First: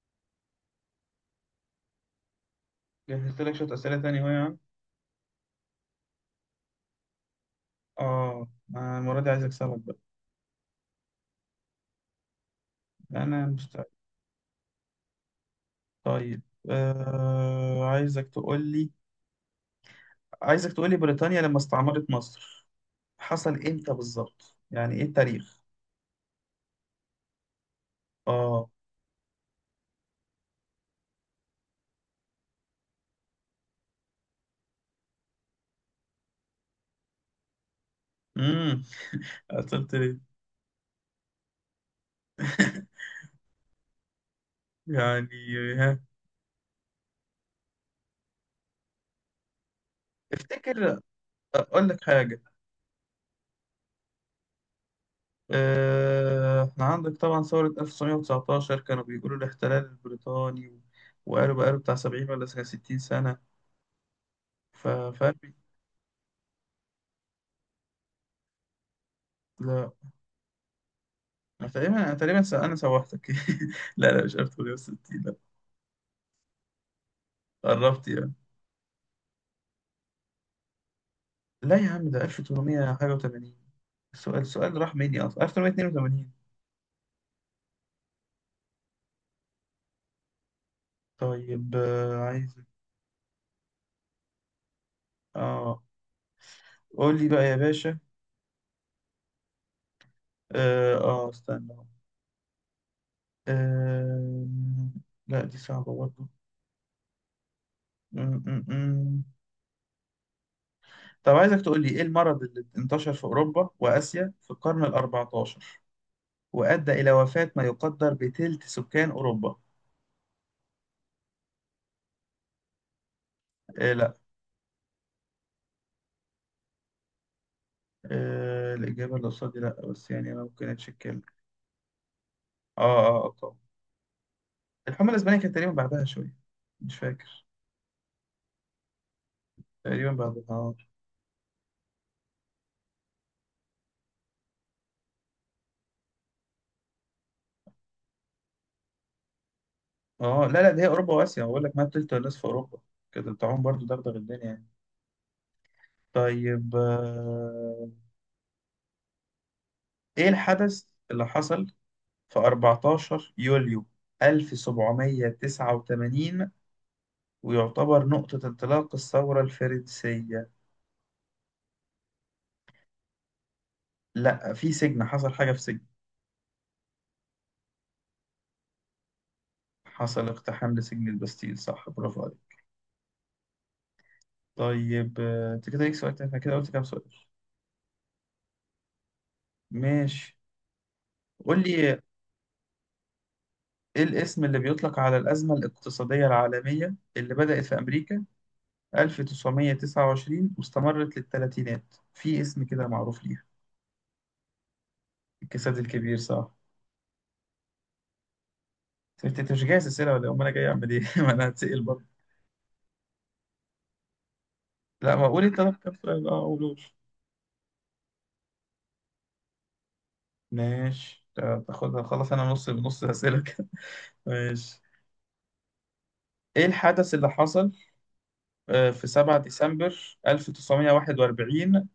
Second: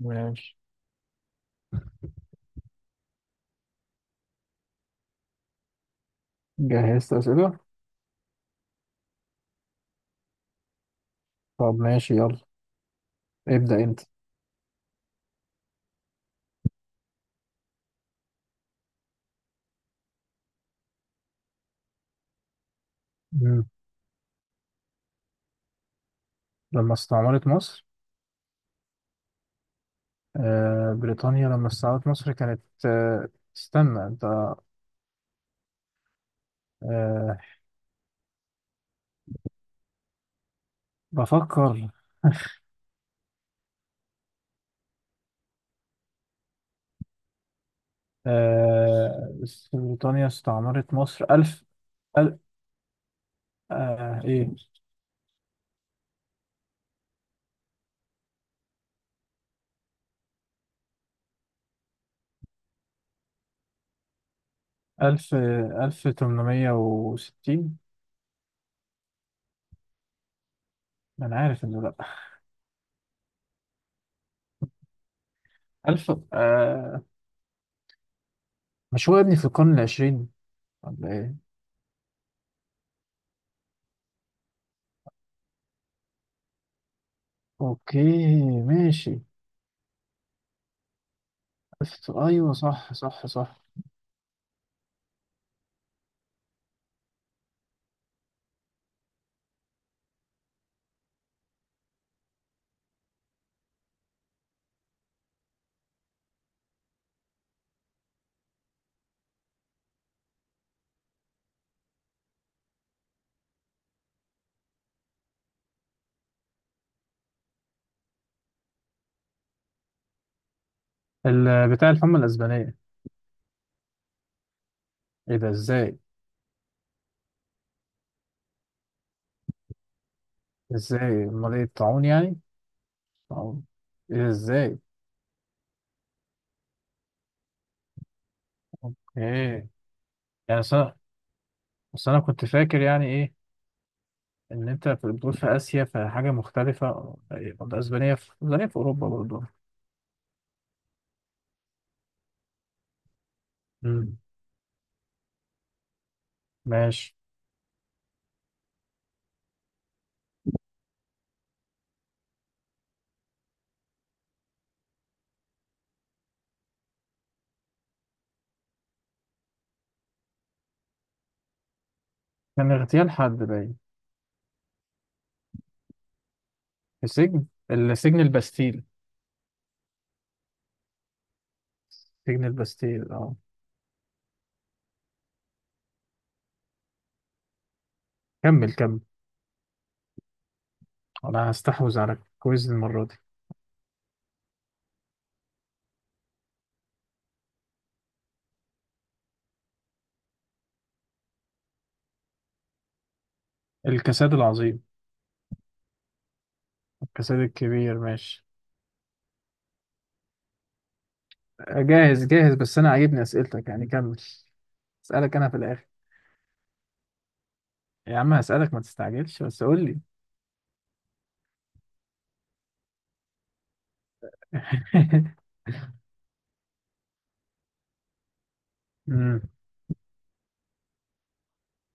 ماشي. جهزت لك شوية أسئلة تانية أهو يا عم. جهزت أسئلة. آه. أنا المرة دي عايز أكسبك بقى. طب ماشي، يلا. أنا ابدأ مستعد. أنت. طيب طيب، عايزك تقول لي، بريطانيا لما استعمرت مصر حصل مم. إمتى بالظبط؟ يعني إيه التاريخ؟ لما استعمرت مصر. آه. بريطانيا لما استعمرت مصر كانت. استنى انت. آه. امم قلت ليه؟ بفكر. يعني، ها، آه بريطانيا استعمرت افتكر، مصر ألف. أقول لك أل حاجة. إيه؟ إحنا عندك طبعا ثورة 1919 كانوا بيقولوا الاحتلال البريطاني، وقالوا بقاله بتاع 70 ولا 60 سنة. ف... ف... ألف ألف 800 وستين. لا. أنا عارف أنا إنه لأ. تقريبا أنا تقريبا س- أنا سوحتك. لا لا مش 1860. لا، ألف. قربت يعني. مش هو يا ابني في القرن العشرين، ولا إيه؟ لا يا عم ده 1800 حاجة و80. السؤال راح مني أصلا. 1882. أوكي ماشي. طيب، ألف، أيوه، عايز. صح صح صح. آه قول لي بقى يا باشا. استنى. آه لا دي صعبة برضه. م- م- م. طب عايزك تقول لي إيه المرض اللي انتشر في أوروبا وآسيا في القرن ال 14 وأدى إلى وفاة ما يقدر بتلت سكان أوروبا. بتاع الحمى الأسبانية. إيه ده إزاي؟ الإجابة اللي قصادي لأ، بس يعني أنا ممكن أتشك إزاي أمال؟ إيه، الطاعون يعني. آه آه طاعون. طبعا. إيه ده إزاي؟ الحملة الإسبانية كانت تقريبا بعدها شوية. مش فاكر. أوكي. تقريبا بعدها. يعني أصل أنا، بس أنا كنت فاكر يعني إيه؟ إن أنت بتقول في آسيا، فحاجة مختلفة. الأسبانية، في الأسبانية في أوروبا برضه. لا لا دي هي أوروبا وآسيا، بقول لك ما تلت الناس في أوروبا كده بتاعهم برضو دغدغ أمم. الدنيا يعني. طيب، ماشي. إيه الحدث اللي حصل في 14 يوليو 1789 ويعتبر نقطة انطلاق الثورة الفرنسية؟ كان اغتيال حد باين. لأ، في سجن، حصل حاجة في سجن. في سجن، السجن الباستيل. حصل اقتحام لسجن البستيل، صح، برافو. سجن الباستيل، أه. طيب، انت كده ليك سؤال تاني، احنا كده قلت كام سؤال؟ كمل كمل. ماشي. أنا قول لي هستحوذ ايه على الكويز المرة دي. الاسم اللي بيطلق على الأزمة الاقتصادية العالمية اللي بدأت في أمريكا 1929 واستمرت للثلاثينات، في اسم كده معروف ليها. الكساد العظيم. الكساد الكبير صح. الكساد الكبير، ماشي. انت مش جاهز أسئلة ولا إيه؟ أمال أنا جاي أعمل إيه؟ ما أنا هتسأل برضه. جاهز جاهز، بس انا عاجبني اسئلتك، يعني كمل. لا، ما اسالك قول انا أنت في الاخر. كام سؤال؟ أه قولوش. يا عم هسالك، ما تستعجلش، بس قول لي. ماشي، تاخدها خلاص. أنا نص نص أسئلة كده. ماشي. ايه الحدث اللي حصل في 7 أمم. ديسمبر 1941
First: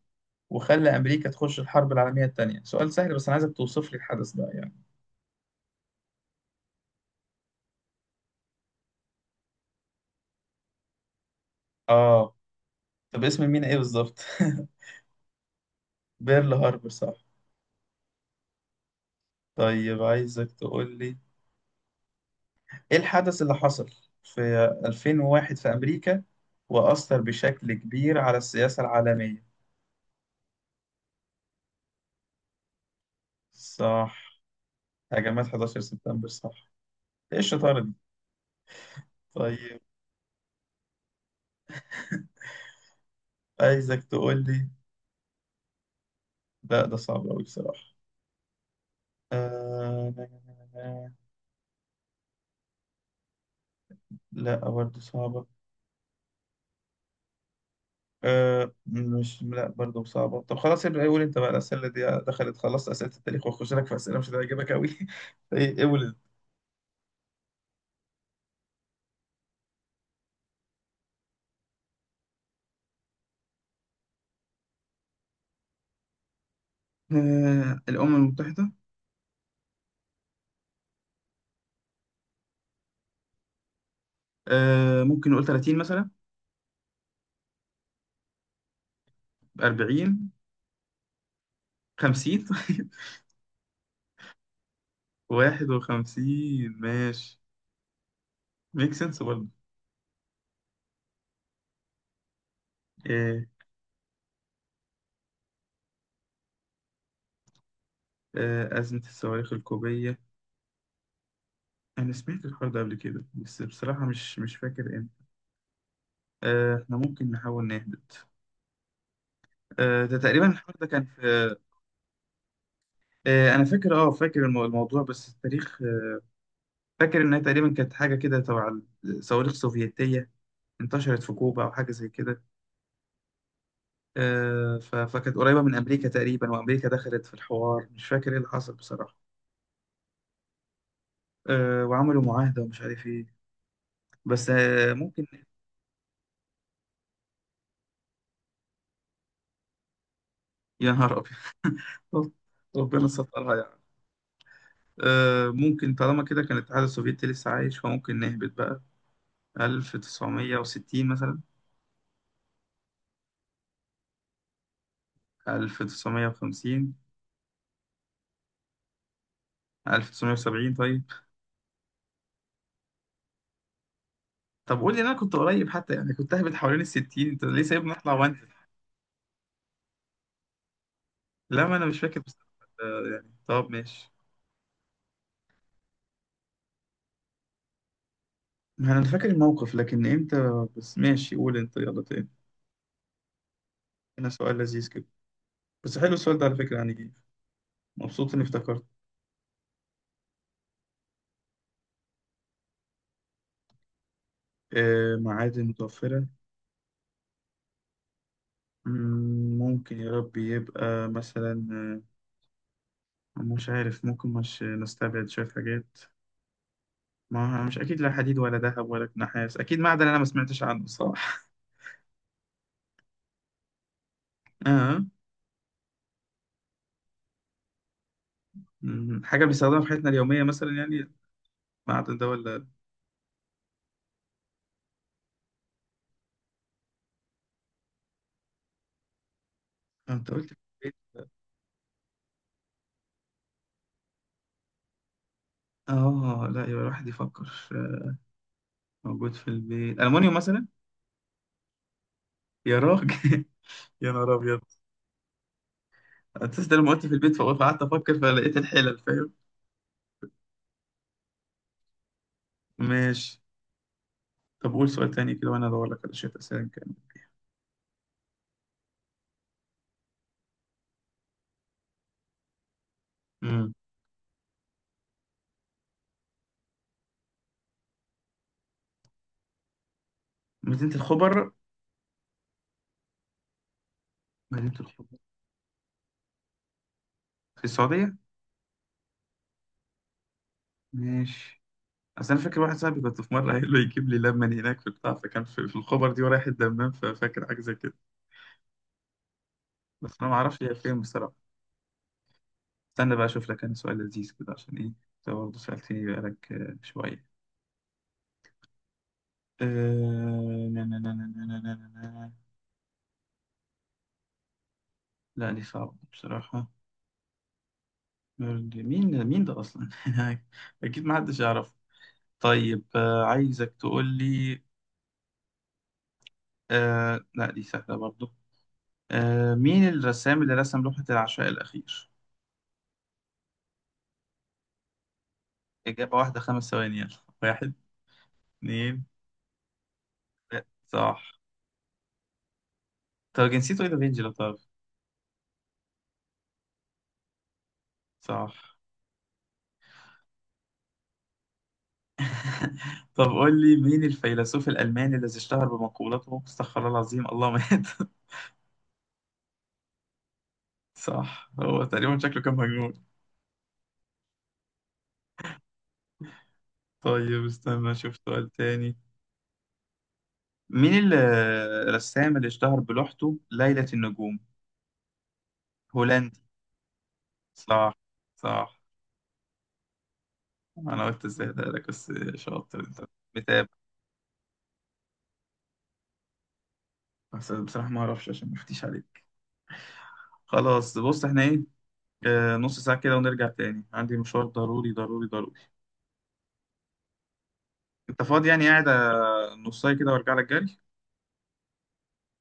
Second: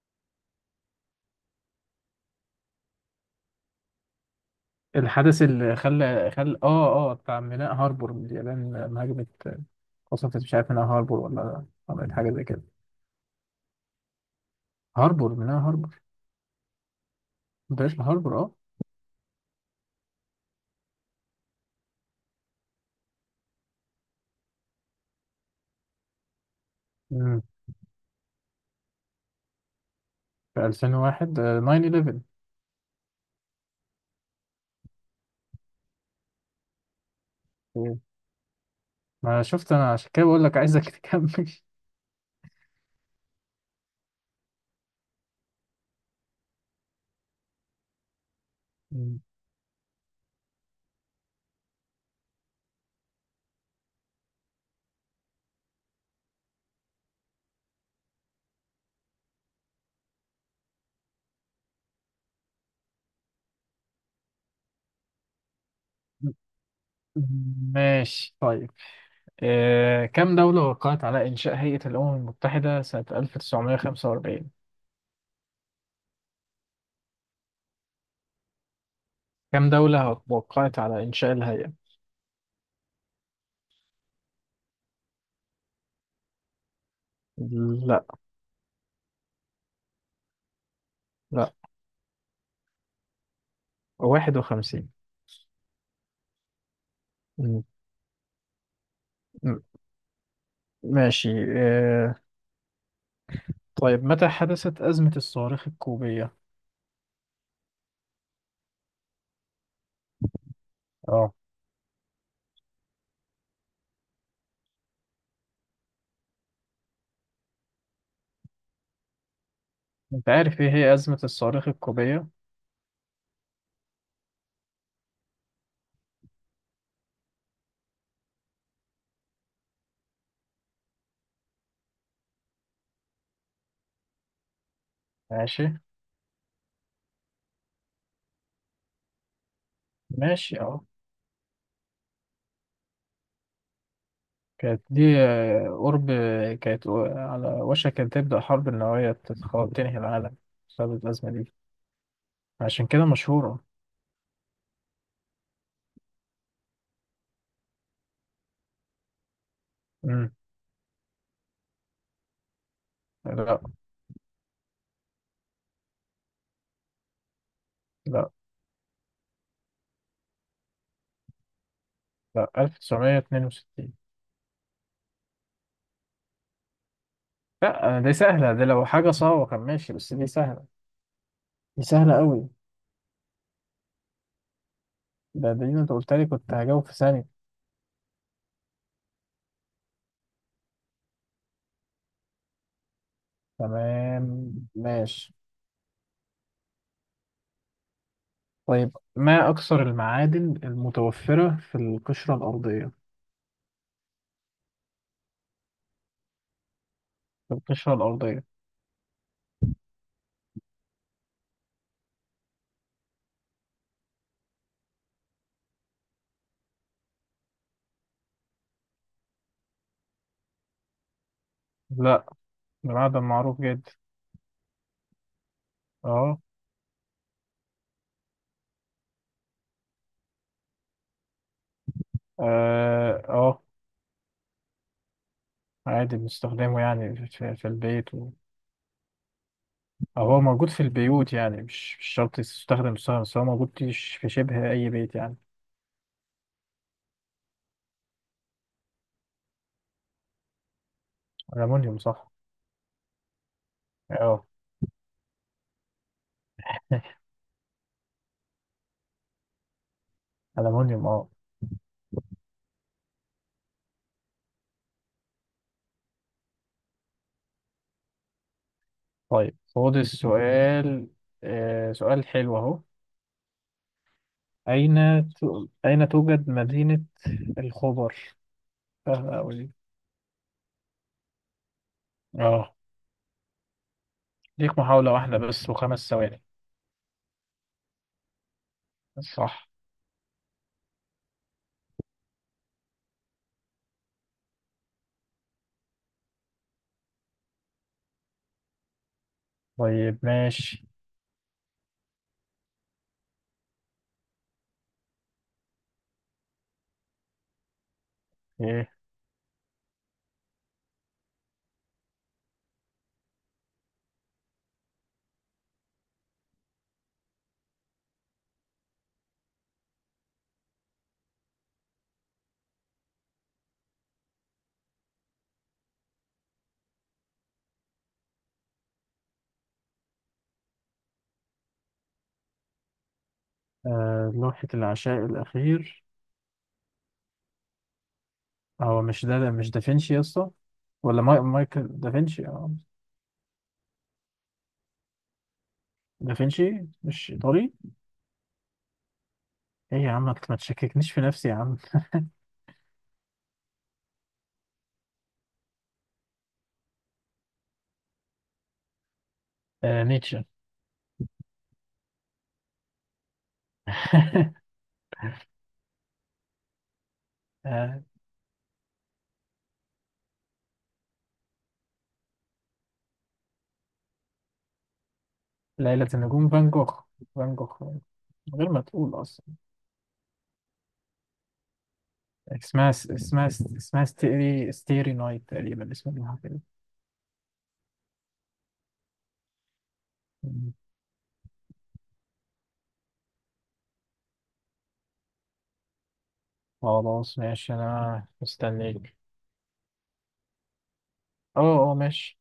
وخلى أمريكا تخش الحرب العالمية التانية؟ سؤال سهل، بس أنا عايزك توصف لي الحدث ده يعني. الحدث اللي خلى بتاع ميناء هاربور، من اليابان لما هاجمت. قصفت، مش عارف، ميناء هاربور ولا عملت حاجه آه. زي كده. طب اسم المينا إيه بالظبط؟ هاربور، ميناء هاربور. بيرل هاربور صح. بلاش، هاربور، اه. طيب عايزك تقول لي إيه الحدث اللي حصل في 2001 في أمريكا وأثر أمم. بشكل كبير على السياسة العالمية؟ في 2001، 9/11. صح. هجمات 11 سبتمبر صح. إيه الشطارة دي؟ أوه. ما شفت طيب انا، عشان كده بقول لك عايزك تكمل. عايزك تقول لي. لا ده صعب أوي بصراحة. أمم. آه... لا برضه صعبة. أه مش، لا برضه صعبة. طب خلاص ابدأ قول انت بقى الأسئلة دي. دخلت خلاص أسئلة التاريخ وأخش لك في أسئلة مش هتعجبك أوي. إيه، قول انت. ماشي طيب. كم دولة وقعت على إنشاء هيئة الأمم المتحدة سنة 1945؟ أه الأمم المتحدة. كم دولة وقعت على إنشاء الهيئة؟ أه ممكن نقول 30 مثلا. لا، 40. لا، 50. 51. 51. ماشي، م- ميك سنس برضه. م- ماشي. آه، أه طيب، متى حدثت أزمة الصواريخ الكوبية؟ أه أزمة الصواريخ الكوبية. اه. أنا سمعت الحوار ده قبل كده، بس بصراحة مش فاكر امتى. أه احنا ممكن نحاول نهبط. أه ده أنت تقريبا عارف إيه الحوار ده هي كان أزمة في الصواريخ الكوبية؟ انا فاكر، فاكر الموضوع، بس التاريخ فاكر انها تقريبا كانت حاجه كده تبع الصواريخ السوفيتيه انتشرت في كوبا او حاجه زي كده. فكانت قريبه ماشي، من امريكا تقريبا، وامريكا دخلت في الحوار، مش فاكر ايه اللي حصل بصراحه. ماشي، اه. وعملوا معاهده ومش عارف ايه، بس كانت دي، ممكن. قرب. كانت على وشك أن تبدأ حرب نووية تنهي العالم، يا بسبب نهار الأزمة دي. ابيض. عشان كده ربنا سترها مشهورة. يعني. ممكن طالما كده كان الاتحاد السوفيتي لسه عايش فممكن نهبط بقى. مم. 1960 مثلا. لا، 1950. لا، 1970 طيب. لا 1962. طب قول لي إن انا كنت قريب حتى، يعني كنت اهبط حوالين الستين، انت ليه سايبني لا، اطلع دي وانزل؟ سهلة، دي لو حاجة صعبة كان ماشي، بس دي سهلة. لا، ما دي انا مش سهلة فاكر بس. قوي. يعني طب ماشي. ده دي انت قلت لي، كنت هجاوب في ثانية. ما انا فاكر الموقف لكن امتى بس. ماشي قول انت يلا تاني. هنا تمام سؤال لذيذ كده، ماشي. بس حلو السؤال ده على فكرة يعني جه. مبسوط اني افتكرت. طيب، ما أكثر المعادن المتوفرة في القشرة الأرضية؟ آه معادن متوفرة. في القشرة الأرضية. ممكن يا رب يبقى مثلا مش عارف، ممكن مش نستبعد شوية حاجات. ما مش أكيد لا حديد ولا ذهب ولا نحاس، أكيد معدن أنا ما سمعتش عنه، صح. لا، ده معدن معروف جدا. آه. اه حاجة بنستخدمها في حياتنا اليومية مثلا يعني، بعد ده ولا؟ اه. عادي بنستخدمه يعني في, البيت و... انت أو هو قلت في موجود في البيت. البيوت، يعني مش شرط يستخدم، بس هو موجود في شبه أي بيت يعني. اه لا يبقى الواحد يفكر. موجود في البيت المونيوم مثلا. الألمونيوم، صح. يا راجل يا نهار اه. ابيض. اساس لما قلت في البيت فقعدت افكر فلقيت الحلل، فاهم. ألمونيوم، اه. ماشي. طب قول سؤال تاني كده وانا ادور لك على شويه اسئله كان. طيب خد السؤال. سؤال حلو اهو. امم أين أين توجد مدينة الخبر؟ سهلة أوي دي. مدينه الخبر. اه، مدينه ليك محاولة الخبر واحدة بس وخمس ثواني. في السعوديه. صح. ماشي. اصل انا فاكر واحد صاحبي كنت في مره قايل له يجيب لي لبن هناك في البتاع، فكان في الخبر دي ورايح الدمام، ففاكر حاجه زي كده. طيب بس انا ما اعرفش هي ماشي. فين بصراحه. استنى بقى اشوف لك انا سؤال لذيذ كده عشان ايه انت برضه سألتني بقالك شوية. ايه. آه، نا- نا- نا- نا- نا- نا- نا- نا- نا. لا دي صعبة بصراحة. مين، ده أصلا؟ أكيد ما حدش يعرف. طيب، عايزك تقول لي. لا دي سهلة برضه. مين الرسام اللي رسم لوحة العشاء الأخير؟ لوحة العشاء الأخير. إجابة واحدة، 5 ثواني، يلا. واحد. هو اتنين. مش ده، مش دافنشي يا اسطى؟ تلاتة. ولا صح. مايكل دافنشي، اه. طب جنسيته إيه؟ ده فينجي لو تعرف. دافنشي مش إيطالي؟ صح. ايه يا عم، ما تشككنيش في نفسي يا عم. طب قول لي مين الفيلسوف الألماني الذي اشتهر بمقولته استغفر الله العظيم الله مات؟ نيتشه. صح. هو تقريبا شكله كان مجنون. طيب استنى آه اشوف سؤال تاني. مين الرسام اللي اشتهر بلوحته ليلة النجوم؟ ليلة هولندي. النجوم، فان جوخ. فان جوخ، صح. من غير صح. ما تقول أصلا. انا قلت ازاي ده لك، بس شاطر اسمها، انت، اسمها، متابع. اسمها ستيري ستيري نايت تقريبا، اسمها كده. بس بصراحة ما اعرفش عشان ما افتيش عليك. مم. خلاص بص احنا ايه، نص ساعة كده ونرجع تاني، عندي مشوار ضروري ضروري ضروري. خلاص ماشي، انت أنا فاضي يعني قاعد؟ مستنيك. نص ساعة كده وارجع لك جري. أه أه، ماشي.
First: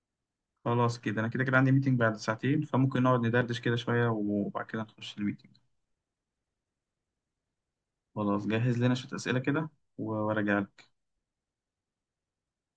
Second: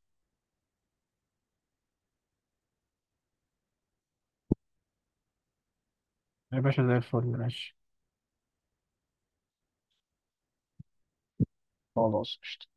خلاص كده انا كده كده عندي ميتنج بعد ساعتين فممكن نقعد ندردش كده شوية وبعد كده نخش الميتنج. يا باشا زي الفل، ماشي. خلاص جهز لنا شوية أسئلة كده وراجع. خلاص.